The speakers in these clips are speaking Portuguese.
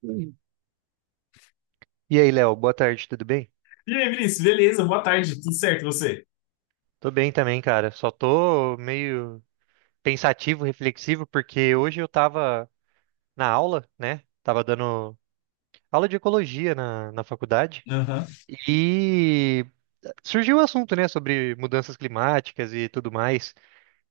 Sim. E aí, Léo, boa tarde, tudo bem? E aí, Vinícius, beleza? Boa tarde, tudo certo e você? Tô bem também, cara. Só tô meio pensativo, reflexivo, porque hoje eu tava na aula, né? Tava dando aula de ecologia na faculdade Aham, e surgiu o assunto, né, sobre mudanças climáticas e tudo mais.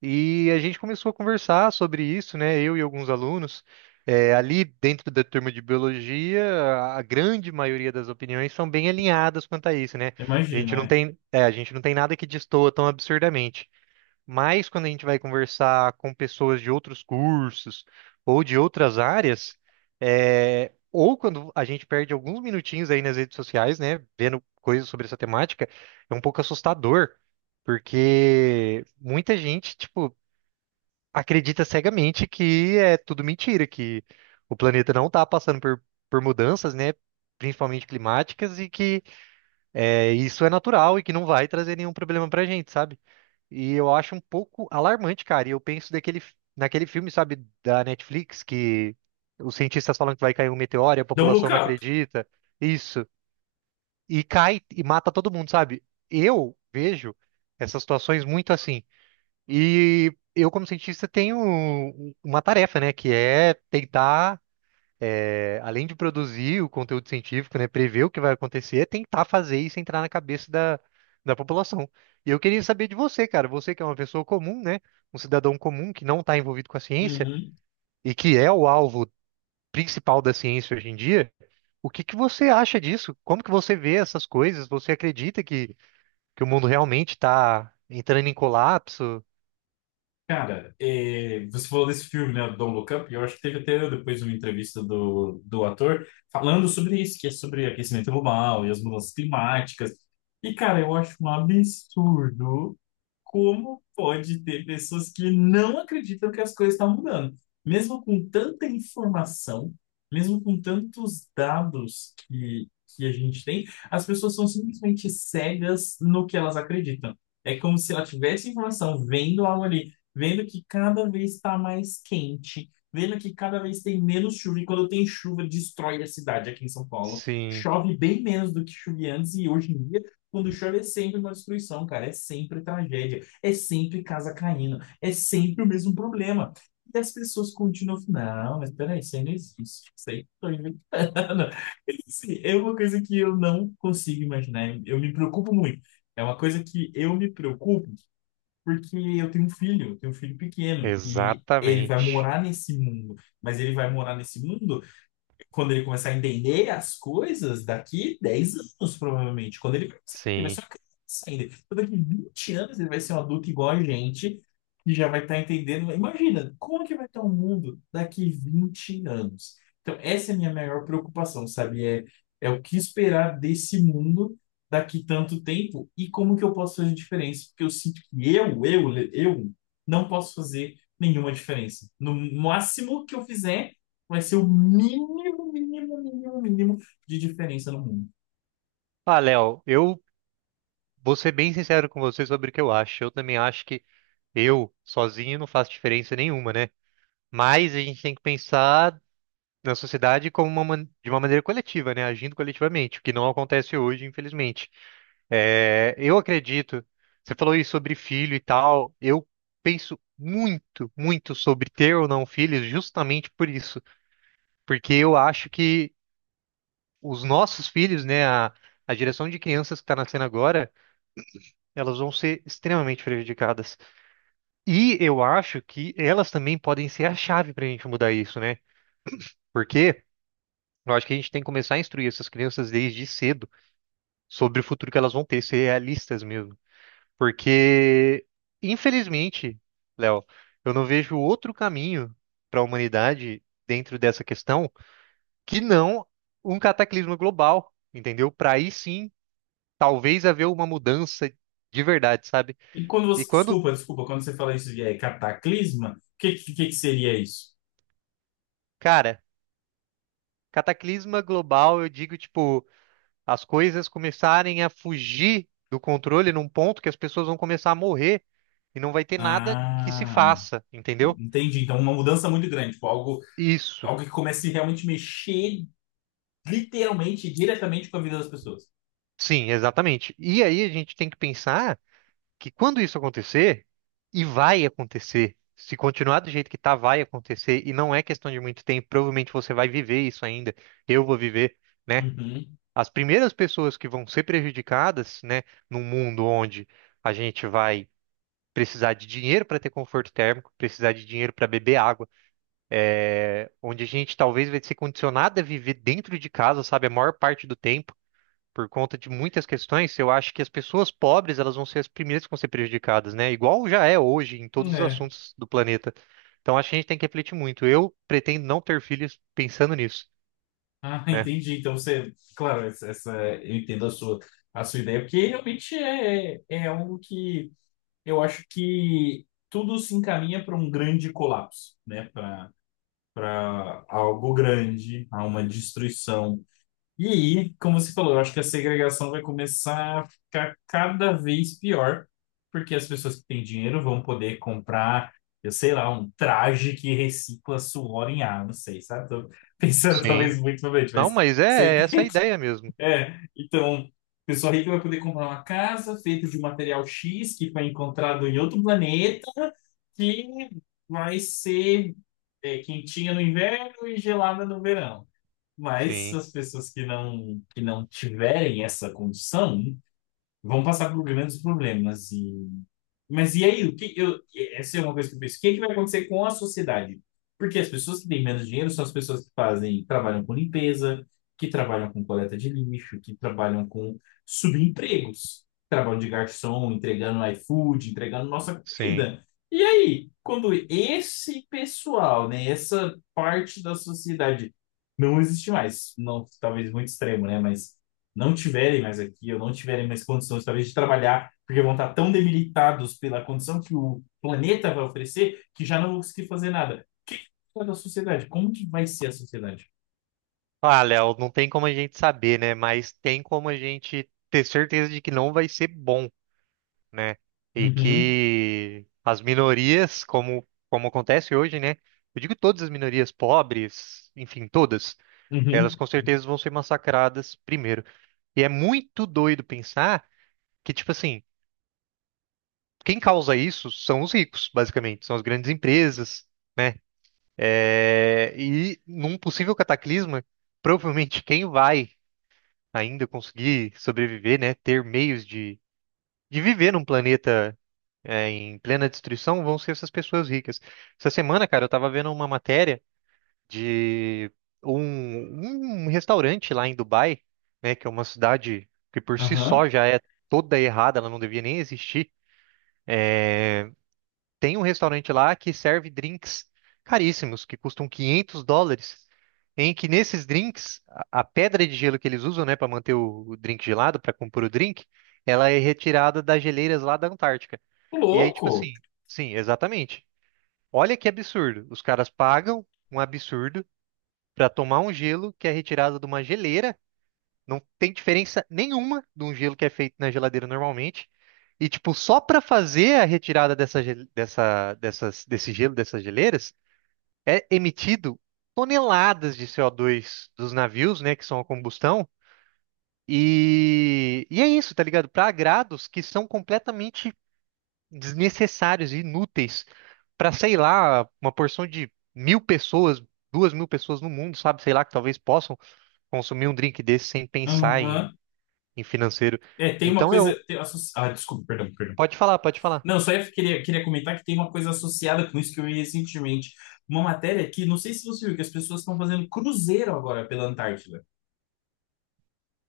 E a gente começou a conversar sobre isso, né? Eu e alguns alunos. É, ali dentro da turma de biologia, a grande maioria das opiniões são bem alinhadas quanto a isso, né? A imagino, gente não é. tem, é, a gente não tem nada que destoa tão absurdamente. Mas quando a gente vai conversar com pessoas de outros cursos ou de outras áreas, é, ou quando a gente perde alguns minutinhos aí nas redes sociais, né? Vendo coisas sobre essa temática, é um pouco assustador. Porque muita gente, tipo, acredita cegamente que é tudo mentira, que o planeta não está passando por mudanças, né? Principalmente climáticas, e que é, isso é natural e que não vai trazer nenhum problema pra gente, sabe? E eu acho um pouco alarmante, cara. E eu penso daquele, naquele filme, sabe, da Netflix, que os cientistas falam que vai cair um meteoro e a Don't Look população não Up. acredita. Isso. E cai e mata todo mundo, sabe? Eu vejo essas situações muito assim. E eu, como cientista, tenho um- uma tarefa, né, que é tentar, é, além de produzir o conteúdo científico, né, prever o que vai acontecer, é tentar fazer isso entrar na cabeça da, da população. E eu queria saber de você, cara, você que é uma pessoa comum, né, um cidadão comum que não está envolvido com a ciência Uhum. e que é o alvo principal da ciência hoje em dia, o que que você acha disso? Como que você vê essas coisas? Você acredita que o mundo realmente está entrando em colapso? Cara, você falou desse filme, né, Don't Look Up, e eu acho que teve até depois uma entrevista do ator falando sobre isso, que é sobre aquecimento global e as mudanças climáticas. E, cara, eu acho um absurdo como pode ter pessoas que não acreditam que as coisas estão mudando? Mesmo com tanta informação, mesmo com tantos dados que a gente tem, as pessoas são simplesmente cegas no que elas acreditam. É como se ela tivesse informação, vendo algo ali, vendo que cada vez está mais quente, vendo que cada vez tem menos chuva, e quando tem chuva, destrói a cidade aqui em São Paulo. Sim. Chove bem menos do que chovia antes, e hoje em dia, quando chove, é sempre uma destruição, cara, é sempre tragédia. É sempre casa caindo, é sempre o mesmo problema. E as pessoas continuam, não, mas peraí, isso aí não existe, isso aí estou inventando. Assim, é uma coisa que eu não consigo imaginar, eu me preocupo muito. É uma coisa que eu me preocupo porque eu tenho um filho, eu tenho um filho pequeno e ele vai Exatamente. morar nesse mundo, mas ele vai morar nesse mundo quando ele começar a entender as coisas, daqui 10 anos, provavelmente. Quando ele começar a entender, vai ser Sim. uma criança ainda. Então, daqui 20 anos, ele vai ser um adulto igual a gente, que já vai estar entendendo. Imagina, como que vai estar o mundo daqui 20 anos? Então, essa é a minha maior preocupação, sabe? É, é o que esperar desse mundo daqui tanto tempo e como que eu posso fazer diferença? Porque eu sinto que eu não posso fazer nenhuma diferença. No máximo que eu fizer vai ser o mínimo, mínimo, mínimo, mínimo de diferença no mundo. Ah, Léo, eu vou ser bem sincero com você sobre o que eu acho. Eu também acho que eu, sozinho, não faço diferença nenhuma, né? Mas a gente tem que pensar na sociedade como uma, man- de uma maneira coletiva, né? Agindo coletivamente, o que não acontece hoje, infelizmente. É, eu acredito, você falou aí sobre filho e tal, eu penso muito, muito sobre ter ou não filhos justamente por isso. Porque eu acho que os nossos filhos, né, a geração de crianças que está nascendo agora, elas vão ser extremamente prejudicadas. E eu acho que elas também podem ser a chave para a gente mudar isso, né? Porque eu acho que a gente tem que começar a instruir essas crianças desde cedo sobre o futuro que elas vão ter, ser realistas mesmo. Porque, infelizmente, Léo, eu não vejo outro caminho para a humanidade dentro dessa questão que não um cataclismo global, entendeu? Para aí sim talvez haver uma mudança de verdade, sabe? E quando E você, quando, desculpa, desculpa, quando você fala isso de cataclisma, o que seria isso? cara, cataclisma global, eu digo, tipo, as coisas começarem a fugir do controle num ponto que as pessoas vão começar a morrer e não vai ter nada que se Ah, faça, entendeu? entendi. Então, uma mudança muito grande, tipo, algo, Isso, algo que comece a realmente mexer literalmente, diretamente com a vida das pessoas. sim, exatamente. E aí a gente tem que pensar que quando isso acontecer, e vai acontecer, se continuar do jeito que tá, vai acontecer, e não é questão de muito tempo, provavelmente você vai viver isso ainda, eu vou viver né? Uhum. As primeiras pessoas que vão ser prejudicadas, né, num mundo onde a gente vai precisar de dinheiro para ter conforto térmico, precisar de dinheiro para beber água, é, onde a gente talvez vai ser condicionado a viver dentro de casa, sabe, a maior parte do tempo, por conta de muitas questões, eu acho que as pessoas pobres, elas vão ser as primeiras que vão ser prejudicadas, né? Igual já é hoje em todos os É. assuntos do planeta. Então acho que a gente tem que refletir muito. Eu pretendo não ter filhos pensando nisso, Ah, né? entendi. Então, você, claro, eu entendo a sua ideia, porque realmente é algo que eu acho que tudo se encaminha para um grande colapso, né? Para algo grande, a uma destruição. E aí, como você falou, eu acho que a segregação vai começar a ficar cada vez pior, porque as pessoas que têm dinheiro vão poder comprar, eu sei lá, um traje que recicla suor em ar, não sei, sabe? Tô pensando talvez Sim. muito novamente, Não, mas mas você é, é essa a ideia mesmo. então, pessoa rica vai poder comprar uma casa feita de um material X que foi encontrado em outro planeta, que vai ser quentinha no inverno e gelada no verão. Mas Sim, as pessoas que não tiverem essa condição vão passar por grandes problemas. E mas e aí, essa é uma coisa que eu penso. O que, é que vai acontecer com a sociedade? Porque as pessoas que têm menos dinheiro são as pessoas que fazem, trabalham com limpeza, que trabalham com coleta de lixo, que trabalham com subempregos, trabalham de garçom, entregando iFood, entregando nossa sim. comida. E aí, quando esse pessoal, né, essa parte da sociedade não existe mais, não, talvez muito extremo, né, mas não tiverem mais aqui, ou não tiverem mais condições, talvez, de trabalhar, porque vão estar tão debilitados pela condição que o planeta vai oferecer, que já não vão conseguir fazer nada. O que que da sociedade? Como que vai ser a sociedade? Ah, Léo, não tem como a gente saber, né? Mas tem como a gente ter certeza de que não vai ser bom, né? E Uhum, que as minorias, como, como acontece hoje, né? Eu digo todas as minorias, pobres, enfim, todas, elas uhum, com certeza vão ser massacradas primeiro. E é muito doido pensar que, tipo assim, quem causa isso são os ricos, basicamente, são as grandes empresas, né? É, e num possível cataclisma, provavelmente quem vai ainda conseguir sobreviver, né? Ter meios de viver num planeta é, em plena destruição vão ser essas pessoas ricas. Essa semana, cara, eu tava vendo uma matéria de um restaurante lá em Dubai, né? Que é uma cidade que por si aham. só já é toda errada, ela não devia nem existir. Tem um restaurante lá que serve drinks caríssimos, que custam 500 dólares, em que nesses drinks, a pedra de gelo que eles usam, né, para manter o drink gelado, para compor o drink, ela é retirada das geleiras lá da Antártica. Ô, E aí, tipo louco! assim, sim, exatamente. Olha que absurdo. Os caras pagam um absurdo para tomar um gelo que é retirado de uma geleira. Não tem diferença nenhuma de um gelo que é feito na geladeira normalmente. E, tipo, só para fazer a retirada dessa, gel- dessa, dessas, desse gelo, dessas geleiras, é emitido toneladas de CO2 dos navios, né, que são a combustão. E é isso, tá ligado? Para agrados que são completamente desnecessários e inúteis para, sei lá, uma porção de 1.000 pessoas, 2.000 pessoas no mundo, sabe? Sei lá, que talvez possam consumir um drink desse sem pensar em, Aham. em financeiro. É, tem uma Então coisa. eu. Ah, desculpa, perdão, perdão. Pode falar, pode falar. Não, só eu queria comentar que tem uma coisa associada com isso que eu vi recentemente. Uma matéria que, não sei se você viu, que as pessoas estão fazendo cruzeiro agora pela Antártida.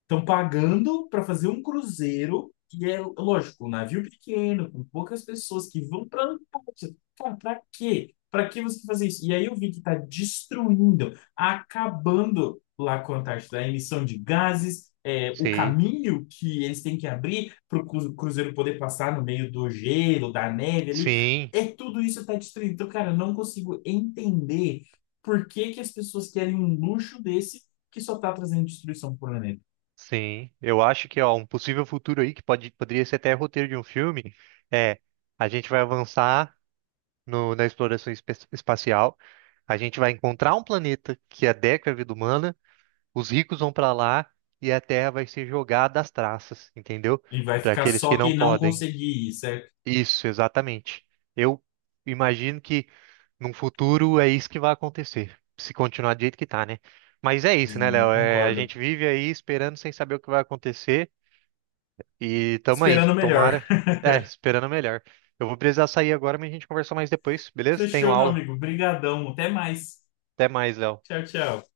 Estão pagando para fazer um cruzeiro, e é lógico, um navio pequeno, com poucas pessoas que vão para a Antártida. Cara, para quê? Para que você fazer isso? E aí eu vi que está destruindo, acabando lá com a Antártida, a emissão de gases, é, o Sim, caminho que eles têm que abrir para o cruzeiro poder passar no meio do gelo, da neve ali. sim. É tudo isso está destruindo. Então, cara, eu não consigo entender por que que as pessoas querem um luxo desse que só está trazendo destruição para o planeta. Sim, eu acho que ó, um possível futuro aí que pode, poderia ser até roteiro de um filme é a gente vai avançar no- na exploração espe- espacial, a gente vai encontrar um planeta que adequa à vida humana, os ricos vão para lá e a Terra vai ser jogada às traças, entendeu? E vai Para ficar aqueles que só não quem não podem. conseguir ir, certo? Isso, exatamente. Eu imagino que num futuro é isso que vai acontecer, se continuar do jeito que tá, né? Mas é isso, né, É, eu Léo? É, a concordo. gente vive aí esperando sem saber o que vai acontecer. E tamo aí, Esperando o melhor. tomara. É, esperando o melhor. Eu vou precisar sair agora, mas a gente conversa mais depois, beleza? Tenho Fechou, meu aula. amigo. Brigadão. Até mais. Até mais, Léo. Tchau, tchau.